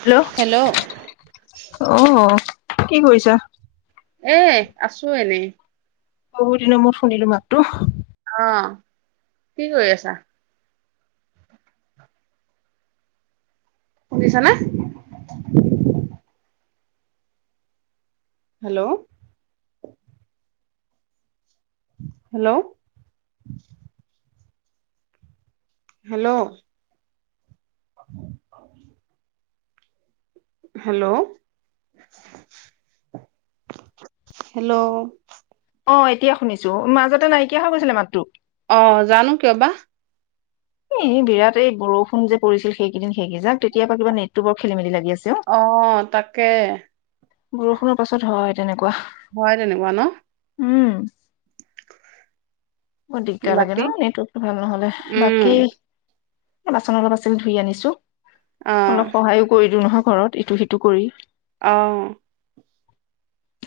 Hello, ' অ'হ'। কি কৰিছা? এ আছো এনেই। বহু দিনৰ মুৰত শুনিলো মাতটো। অ' কি কৰি আছা। শুনিছা নে? Hello? Hello? Hello? Hello, hello? অ, এতিয়া শুনিছো। মাজতে নাইকিয়া হৈ গৈছিলে মাতটো। অ' জানো কিয় বা। এ বিৰাট এই বৰষুণ যে পৰিছিল সেইকেইদিন সেইকেইজাক তেতিয়াৰ পৰা কিবা নেটটো বৰ খেলি মেলি লাগি আছিল। অ' তাকে। বৰষুণৰ পাছত হয় তেনেকুৱা। হয় তেনেকুৱা ন? ও'। বৰ দিগদাৰ লাগে বাকী ন? নেটৱৰ্কটো ভাল নহলে উম বাকী? বাচন অলপ আছিল ধুই আনিছো। অ অলপ সহায়ো কৰি দিওঁ নহক ঘৰত ইটো সিটো কৰি অ'।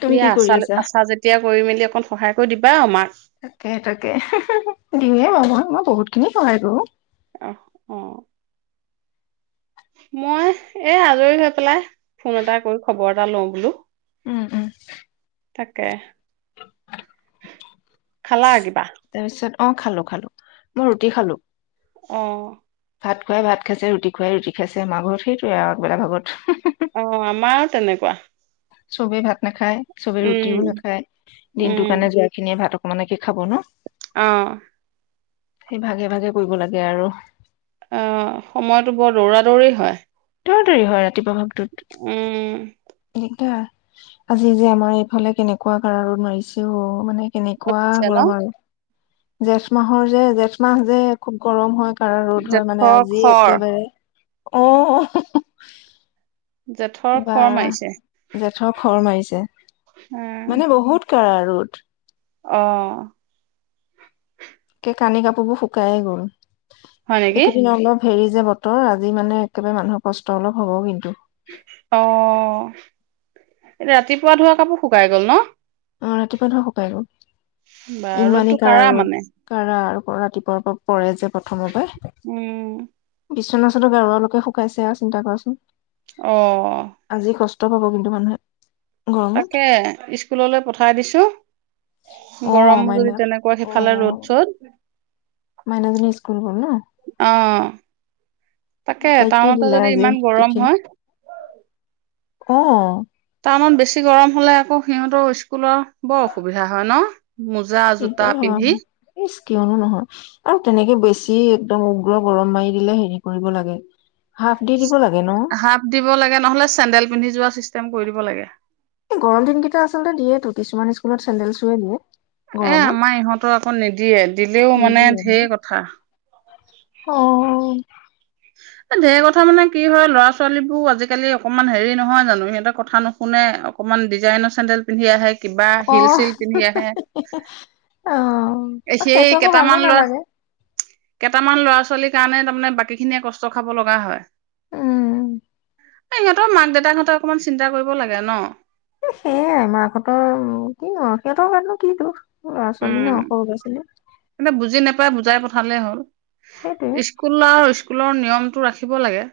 তুমি দিয়া কি কৰি আচা' আছা আচা যেতিয়া কৰি মেলি অকণ সহায় কৰি দিবা আমাক দিওঁয়ে বাৰু মই, মই বহুত খিনি সহায় কৰো। অ'হ অ'। মই, এ আজৰি হৈ পেলাই ফোন এটা কৰি খবৰ এটা লওঁ বোলো? ও'ও'। তাকে। খালা কিবা? তাৰপিছত অ' খালো খালো, মই ৰুটি খালো। অ'। ভাত খোৱাই ভাত খাইছে ৰুটি খোৱাই ৰুটি খাইছে আমাৰঘৰত সেইটোৱে আগবেলা ভাগত। অ' আমা তেনেকুৱা। চবেই ভাত নাখায়? চবে উম ৰুটিও নাখায়, দিনটো উম কাৰণে যোৱা খিনিয়ে ভাতক মানে কি? খাব ন। অ'। সেই ভাগে ভাগে কৰিব লাগে আৰু। অহ সময়তবোৰ দৌৰা দৌৰি হয়। দৌৰা দৌৰি হয় ৰাতিপুৱা।। উম। এইটা। আজিযে আমাৰ এইফালে কেনেকুৱা কাৰহা ৰ'দ মাৰিছে অহ মানে। এনেকুৱা ছে ন গৰম আৰু। জেঠমাহৰ যে জেঠমাহ যে খুব গৰম হয়। ৰ'দ হয় মানে জেঠৰ আজি খৰ একেবাৰে। অ' অ'। [inaudible] জেঠৰ খৰ মাৰিছে। খৰ খৰ মাৰিছে। উম। কাঢ়া ৰ'দ। অহ। কানি-কাপোৰবোৰ শুকাই গ'ল। হয় নেকি? এইকেইদিন অলপ হেৰিযে বতৰ। অহ আজি মানে একেবাৰে মানুহৰ কষ্ট অলপ হ'ব কিন্তু। অ' এতিয়া ৰাতিপুৱা ধোৱা কাপোৰ শুকাই গল নহ। অ' ৰাতিপুৱাবোৰ শুকাই গ'ল। বাঁহ ইমানেই ৰ'দটো কাৰা কাঢ়া ৰ'দ মানে। কাৰা আৰু ৰাতিপুৱাৰ পৰা পৰে যে প্ৰথমৰ পৰা। উম। শুকাইছে আৰু চিন্তা কৰাচোন। অহ। আজি কষ্ট পাব কিন্তু মানুহে। গৰমত তাকে স্কুললৈ পঠাই। খাই দিছোঁ। অ গৰম মাইনা যদি তেনেকুৱা অ সিফালে ৰ'দ চ'দ। মাইনাজনী স্কুল গ'ল নহ? অ', তাকে টাউনটো যদি আজি ইমান গৰম টিফিন হয়। অ'। টাউনত বেছি গৰম হ'লে আকৌ সিহঁতৰ স্কুলৰ বৰঅসুবিধা হয় নহ। মোজা-জোতা দিগদাৰ পিন্ধি। হয়, ইচ কিয়নো নহয় আৰু তেনেকে বেছি একদম উগ্ৰ গৰম মাৰি দিলে হেৰি কৰিব লাগে। হাফ দি দিব লাগে ন হাফ দিব লাগে নহলে চেন্দেল পিন্ধি যোৱা চি। কৰি দিব লাগে। এই গৰম দিনকেইটা আচলতে দিয়েতো কিছুমান স্কুলত চেণ্ডেল চুৱে দিয়ে। এ গৰমত আমাৰ ইহঁতৰ আকৌ নিদিয়ে দিলেও মানে নিদিয়ে বাৰু ধেই কথা। অ'। এ ঢেৰ কথা মানে কি হয় ল'ৰা ছোৱালী বোৰ আজিকালি অকনমান হেৰি নহয় জানো, সিহঁতেৰ কথা নুশুনে অকনমান ডিজাইনৰ চেণ্ডেল পিন্ধি আহে কিবা হিল অ' চিল পিন্ধি আহে সে অ সেইটো আকৌ ভালো নালাগে। কেটামান ল'ৰা ছোৱালীৰ কাৰণে তাৰমানে বাকীখিনিয়ে কষ্ট খাব লগা হয়। উম ইহঁতৰ মাক দেউতাক হতে অকমান চিন্তা কৰিব লাগে ন। এ সেইয়াই মাক হঁতৰ। কিনো সিহঁৰ গাতনো কি দুখ। ল'ৰা ছোৱালী ন' সৰু ল'ৰা ছোৱালী। প বুজাই পঠালেই হ'ল। সেইটোৱে স্কুল আৰু স্কু। স্কুলৰ নিয়মটো ৰাখিব লাগে।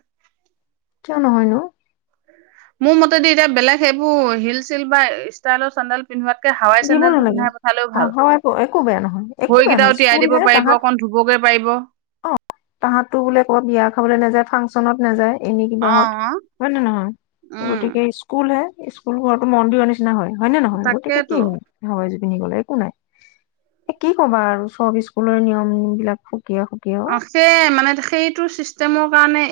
কিয় নহয়নো। মোৰ মতেদি এতিয়া বেলেগ সেইবোৰ হিল -চিল বা ষ্টাইলৰ চেণ্ডেল পিন্ধোৱাত। হাৱাই দিব চেণ্ডেলজোৰ নালাগে পিন্ধাই পঠালেও অ ভাল হয় একো একো বেয়া নহয় একো বেয়া নহয় ভৰিকেইটাও স্কুল তিয়াই হে দিব তাহাঁত পাৰিব অকণ ধুবগে। [inaudible] তাহাঁতো বোলে কত বিয়া খাবলে নাযায় ফাংচনত নাযায়। এনেই কিবা হত অ', হয় নে নহয়? উম, গতিকে স্কুল হে। স্কুল ঘৰতো মন্দিৰৰ নিচিনা হয়। হয় নে নহয় গতিকে কি তাকেতো। হয়? হয় যদি। পিন্ধি গ'লে একো নাই কি কবা আৰু চব স্কুলৰ নিয়ম বিলাক খুব। কিয় সুকিয়া অ'। মানে সেইটো ছিষ্টেমৰ কাৰণে।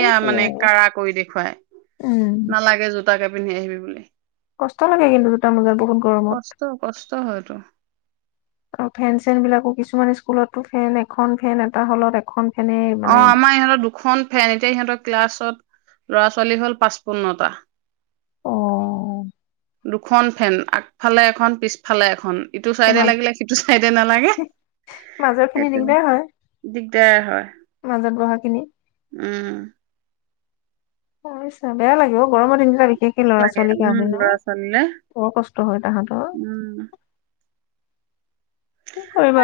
অ মানে কাৰা কৰি দেখুৱাই উম নালাগে য'ত। তাকে পিন্ধি আহিবি বুলি। কষ্ট লাগে কিন্তু জোতা মোজা বহুত গৰমত। কষ্ট কষ্ট হয়তো। আৰু ফেন-চেন বিলাকো কিছুমান স্কুলতো ফেন এখন ফেন এটা হলত এখন। ফেনে মানে অ' আমাৰ ইহঁতৰ দুখন ফেন এতিয়া ইহঁতৰ ক্লাছত। ল'ৰা ছোৱালী হ'ল পাঁচপোন্নটা। অ'। দুখন ফেন আগফালে এখন পিছফালে এখন। ইটো চাইদে লাগিলে সিটো চাইদে নালাগে মাজৰ খিনি সেইটো দিগদাৰ হয় দিগদাৰ হয়। [inaudible] উ। [unintelligible] গৰমৰ দিনক বিলাক বিশেষকে ল'ৰা লাগে ছোৱালী উম কাৰণে ন ল'ৰা ছোৱালীলে বৰ কষ্ট হয় তাহাতৰ উম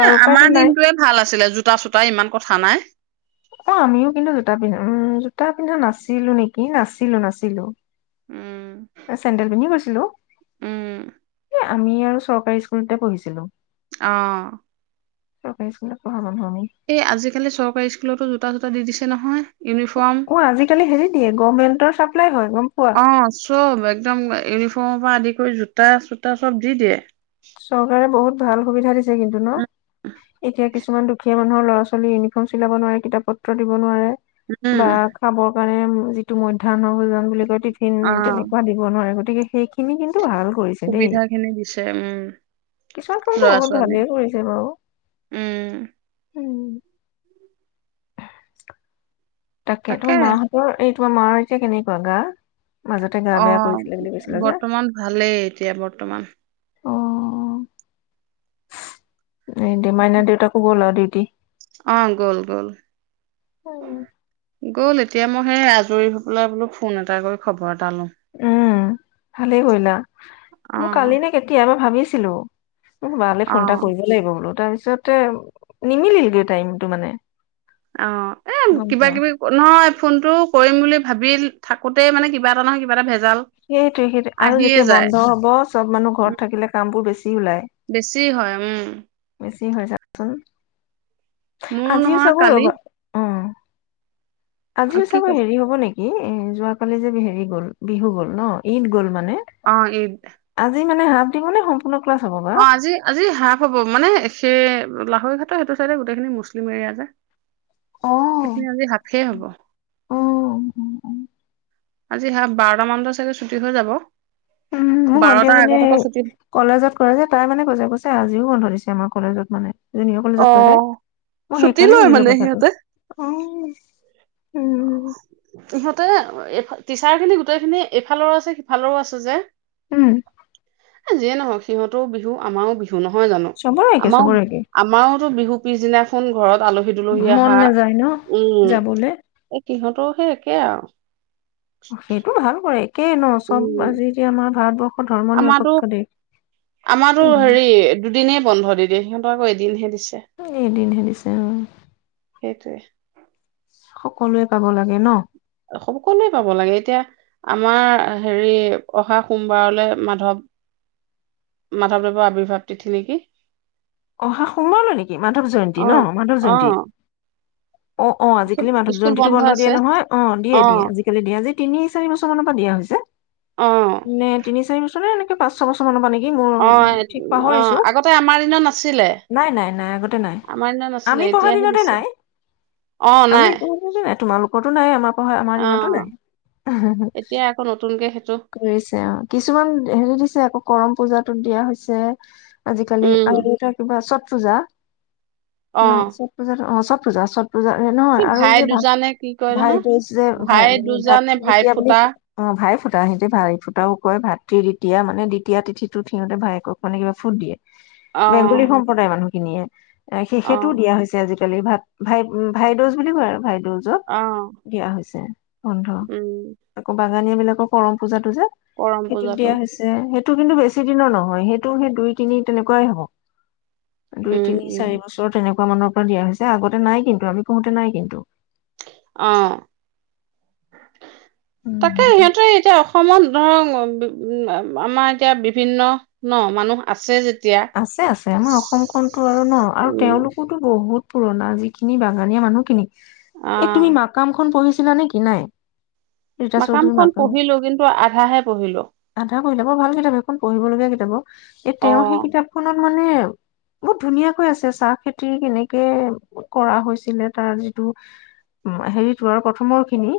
এ আৰু উপায়তো আমাৰ নাই দিনটোয়ে ভাল আছিলে জোতা চোতা ইমান কথা নাই অ' আমিও কিন্তু জোতা পিন্ধা উম জোতা পিন্ধা নাছিলো নেকি নাছিলো নাছিলো। উম চেন্দেল পিন্ধি গৈছিলো উম [unintelligible] আমি আৰু চৰকাৰী স্কুলতে পঢ়িছিলো অহ। চৰকাৰী স্কুলত পঢ়া। মানুহ আমি এই আজিকালি চৰকাৰী স্কুলতো জো তা চোতা দি দিছে নহয় ইউনিফৰ্ম অ' আজিকালি হেৰি দিয়ে গভমেন্টৰ চাপ্লাই হয় গম পোৱা অ চব একদম ইউনিফৰ্মৰ আদি কৰি জোতা চোতা চব দি দিয়ে। চৰকাৰে বহুত ভাল সুবিধা দিছে কিন্তু ন! উম এতিয়া কি কিছুমান দুখীয়া মানুহৰ ল'ৰা ছোৱালী ইউনিফৰ্ম চিলাব নোৱাৰে কিতাপ পত্ৰ দিব নোৱাৰে। বা উম খাবৰ কাৰণে যিটো মধ্যাহ্ন ভোজন বুলি কয় টিফিন অ তেনেকুৱা দিব নোৱাৰে। সেই সেই খিনি কিন্তু ভাল কৰিছে দেই সুবিধা খিনি দিছে উম কিছুমান কামটো ল'ৰা বহুত ছোৱালী ভালেই কৰিছে বাৰু উম উম [unintelligible] তাকেটো তাকে মাহঁতৰ এই তোমাৰ মাৰ এতিয়া কেনেকুৱা গা মাজতে গা বেয়া অহ কৰিছিলে বুলি কৈছিলা যে বৰ্তমান ভালেই এতিয়া বৰ্তমান এই দে মাইনা দেউতাক গ'ল আৰু [unintelligible] অ' গ'ল গ'ল উম! গ'ল এতিয়া মই সেই আজৰি হৈ পেলাই বোলো ফোন এটা কৰি খবৰ, এটা লও উম ভালেই কৰিলা, মোৰ কালি নে কেতিয়া এবাৰ ভাবিছো তিলো। বালে ফোন এটা অ'। কৰিব লাগিব, বোলো তা পিছতে, নিমিলিলগৈ টাইমতটো মানে? অ' এ গম কিবা পোৱা কিবি নহয় ফোনটো কৰিম বুলি ভাবিল থাকোতেই মানে কিবা এটা নহয় কিবা এটা ভ সেইটোয়ে সেইটো আৰু যেতিয়া বন্ধ হ'ব চব মানুহ উম, ঘৰত থাকিলে কাম বোৰ বেছি ওলাই বেছি হয় উম। কি হৈছে তোৰ? মোৰ আজিও নহয় চাগৈ কালি ৰ'বা অ' অ', আজিও কি চাগ কৈছে হেৰি হ'ব নেকি? উম উম যোৱাকালি যে হেৰি গ'ল, বিহু গ'ল? ন' ঈদ গ'ল মা অ, ' ঈদ। মানে হাত ডিঙো নে সং অ, ' আজি আজি হাফ হ'ব, মানে সেই লাহৰি ঘাটৰ সেইটো চাইদে গোটেইখিন মুছলিম এৰিয়া যে। সেইখিনি অ', আজি হাফেই হ'ব উ, উ, উ আজি হাফ, বাৰটামানতে চাগে ছুটি হৈ যাব। উম মোৰ ভণ্টি বাৰটাৰ আগত এজনীয়ে আকৌ ছুটি কলেজত কৰে যে, তাই মানে কৈছে কৈছে আজিও বন্ধ দিছে। আমাৰ কলেজত মানে জুনিয়ৰ কলেজত কৰে অ', মই ছুটি সেইকাৰণে লয় সুধিলো মানে সিহঁতে। কথাটো অ'। উম সিহঁতে এফাল টিচাৰ খিনি গোটেইখিনি এইফালৰো আছে সিফালৰো আছে যে। উম। এ, যিয়ে নহওক সিহঁতৰ বিহু আমাৰও বিহু। নহয় জানো চবৰে একে আমাৰো চবৰে একে আমাৰো বিহু পিছদিনাখন ঘৰত আলহী তুলহী মন আহা নাযায় ন উম। যাবলে। সিহঁতৰো সেই একেই আৰু। সেইটো ভাল কৰে। একেই ন' চব উম আজিয়া আমাৰ ভাৰতৰ্ব ধৰ্ম নিৰপেক্ষ দেশ। আমাৰো উম। হেৰি দুদিনেই বন্ধ দি দিয়ে ইহঁতৰ আক এদিন হে দিছে। এদিন হে দিছে উম! সেইটোৱে সকলোৱে পাব লাগে ন, সকলোৱে পাব লাগে এতিয়া আমাৰ হেৰি অহা সোমবাৰলৈ মাধৱ মাধৱদেৱৰ আৱিৰ্ভাৱ তিথি নিকি অহা সোমবাৰলৈ নিকি মাধৱ জয়ন্তী অ ন মাধৱ অ জয়ন্তী অ' অ' আজিকালি মাধৱ স্কুল জয়ন্তীটো বন্ধ আছে দিয়ে নহয় অ দিয়ে অ দিয়ে আজিকালি দিয়ে আজি তিনি চাৰি বছৰ মানৰ পৰা দিয়া হৈছে অঁ নে তিনি চাৰি বছৰে এনেকে পাঁচ ছবছৰৰ মানৰ পা নিকি অ অ আগতে আমাৰ দিনত নাছি নাই নাই নাই আগতে নাই নাছিলে আমি পঢ়া এতিয়াহে দিনতে দিছে নাই অঁ আমি নাই পঢ়োতেই নাই তোমালোক ৰতো নাইয়ে আমাৰ হয় আমাৰ দিনতো অঁ নাই এতিয়া আকৌ নতুনকে সেইটো কৰিছে অ কিছুমান হেৰি দিছে আকৌ কৰম, পূজাটো দিয়া হৈছে। আজিকালি উম [unintelligible] ছট পূজা ন অঁ ছট পূজাত অ পূজা, পূজা নহয় কি আৰু এই ভাই যে ভ দুজানে কি কয় নহয় ভাইটো হৈছে যে ভাই দুজানে ভাতৃ ভাই যেতিয়া বুলি ফুটা অ ভাই ফুট ফুটা সিহঁতি ভাই ফুটাও কয় ভাতৃ দ্বিতীয়া মানে দ্বিতীয়া তিথিটোত সিহঁতে ভায়েকক মানে কিবা ফুট দিয়ে। বেংগলী অ' সম্প্ৰদায়ৰ মানুহখিনিয়ে সেইটোও দিয়া হৈছে আজিকালি এ ভাত ভাই ভাই দুজ বুলি কয় আৰু ভাই, দুজত অঁ দিয়া হৈছে। উম [unintelligible] বাগানীয়া বিলাকৰ কৰম পূজাটো যে, কৰম সেইটোত পূজাটো দিয়া হৈছে সে ইটো কিন্তু বেছি দিনৰ নহয় সেইটো সেই দুই তিনি তেনেকুৱাই হ'ব দুই উম তিনি উম চাৰি বছৰ তেনেকুৱা, মানৰ পৰা দিয়া হৈছে আগতে নাই কিন্তু আমি পঢ়োতে নাই কিন্তু অ' তাকে সিহঁতেৰ এতিয়া। অসমত ধৰক [unintelligible] আমাৰ এতিয়া বিভিন্ন ন মানুহ আছে যেত আছে আছে আমাৰ অসমখনতো আৰু ন আৰু উম তেওঁলোকোতো বহুত পুৰণা যিখিনি বাগানীয়া মানুহখিনিকি। এ অঁ তুমি মাকামখনন পঢ়িছ [unintelligible] কি নাই। ৰীতা মাকাম চৌধুৰী খন পঢ়িলো কিন্তু আ ধাহে পঢ়িলো। আধা পঢ়িলা বৰ ভাল কিতাপ সেইখন পঢ়িবলগীয়া কিতাপ অ। এ, অ তেওঁ সেই কিতাপখনত মানে বহুত ধুনীয়াাকৈ আছে চাহ খেতি কেনেকে কৰা হৈছিলে তাৰ যিটো হেৰিটো আৰু প্ৰথমৰ খিনি।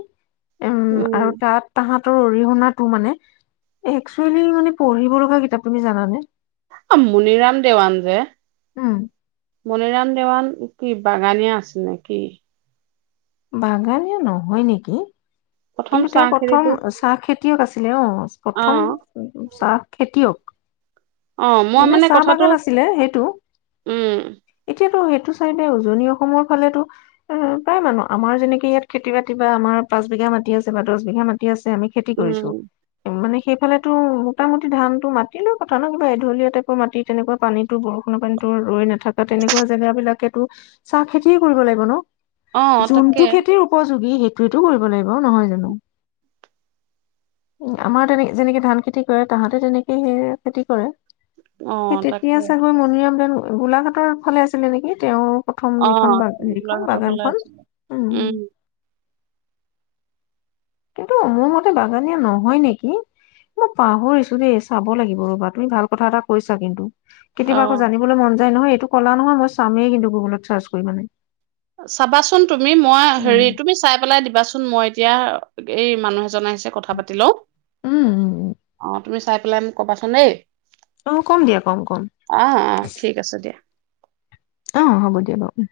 উম, আৰু তাত তাহাঁত অৰিহণা টো মানে একচুৱেলি মানে পঢ়িব লগা কিতাপ তুমি জানানে। মনিৰাম দেৱান, যে উম মণিৰাম দেৱান কি বাগানীয়া আছিল নে কি। বাগানীয়া নহয় নেকি। প্ৰথম কিন্তু চাহ তেওঁ প্ৰথম খেতিটো চাহ খেতি তিয়ক আছিলে অ'। প্ৰথম চাহ খেতিয়ক। অ মই মানে চাহ কথাটো বাগান আছিলে সেইটো, উম এতিয়াতো সেইট চাইদে উজনি অসমৰ ফালেতো অ, প্ৰায় মানুহ আমাৰ যেনেকে ইয়াত খেতি বাতি বা আমাৰ পাঁচ বিঘা মাট মাটিআছে বা দহ বিঘা মাটি আছে আমি খেতি উম কৰিছো, মানে সেইফালেতো মোটামুটি ধানতটো মাতি লৈও কথা ন কিবা এঢলীয়া টাইপৰ মাটি তেনেকুৱা পানীতো বৰষুণৰ পানীতো ৰৈ নেথকা তেনেকুৱা জেগা বিলাকে তো চাহ খেতিয়ে কৰিব লাগিব ন। অ তাকে যোনটো খেতিৰ উপযোগী সেই যিটো কৰিব লাগিব। অ', নহয় জানো। উম, আমাৰ তেনে-যেনেকে ধান খেতি কৰে তাহাঁতে তেনেকে সেইয়ে খেতি কৰে। অ সেই তেতিয়া তাকে চাগৈ মণিৰাম দেৱান গোলাঘাটৰ ফালে আছিলে নেকি, তেওঁ প্ৰথম অ যিখন বাগ-হেৰিখন গোলাঘাটৰ ফালে বাগানখন, আছিলে উম। কিন্তু মোৰ মতে বাগানীয়া নহয় নেকি, মই পাহৰিছো দেই চাব লাগিব ৰ'বা তুমি ভাল কথা এটা কৈছা কিন্তু। অ কেতিয়াবা আকৌ জানিবলৈ মন যায় নহয় কলা নহয় মই চামেই কিন্তু গুগলত চাৰ্চ কৰি মানে। চাবাচোন তুমি মই হেৰি উম। তুমি চাই পেলাই দিবাচোন কোন মই এতিয়া এই মানুহ এজন আহিছে। কথা পাতি লও উম, উম, উম, অ' তুমি চাই পেলাই মোক ক'বাচোন দেই অ' কম দিয়া কম কম অ অ ঠিক আছে দিয়া আহ হ'ব দিয়া বাৰু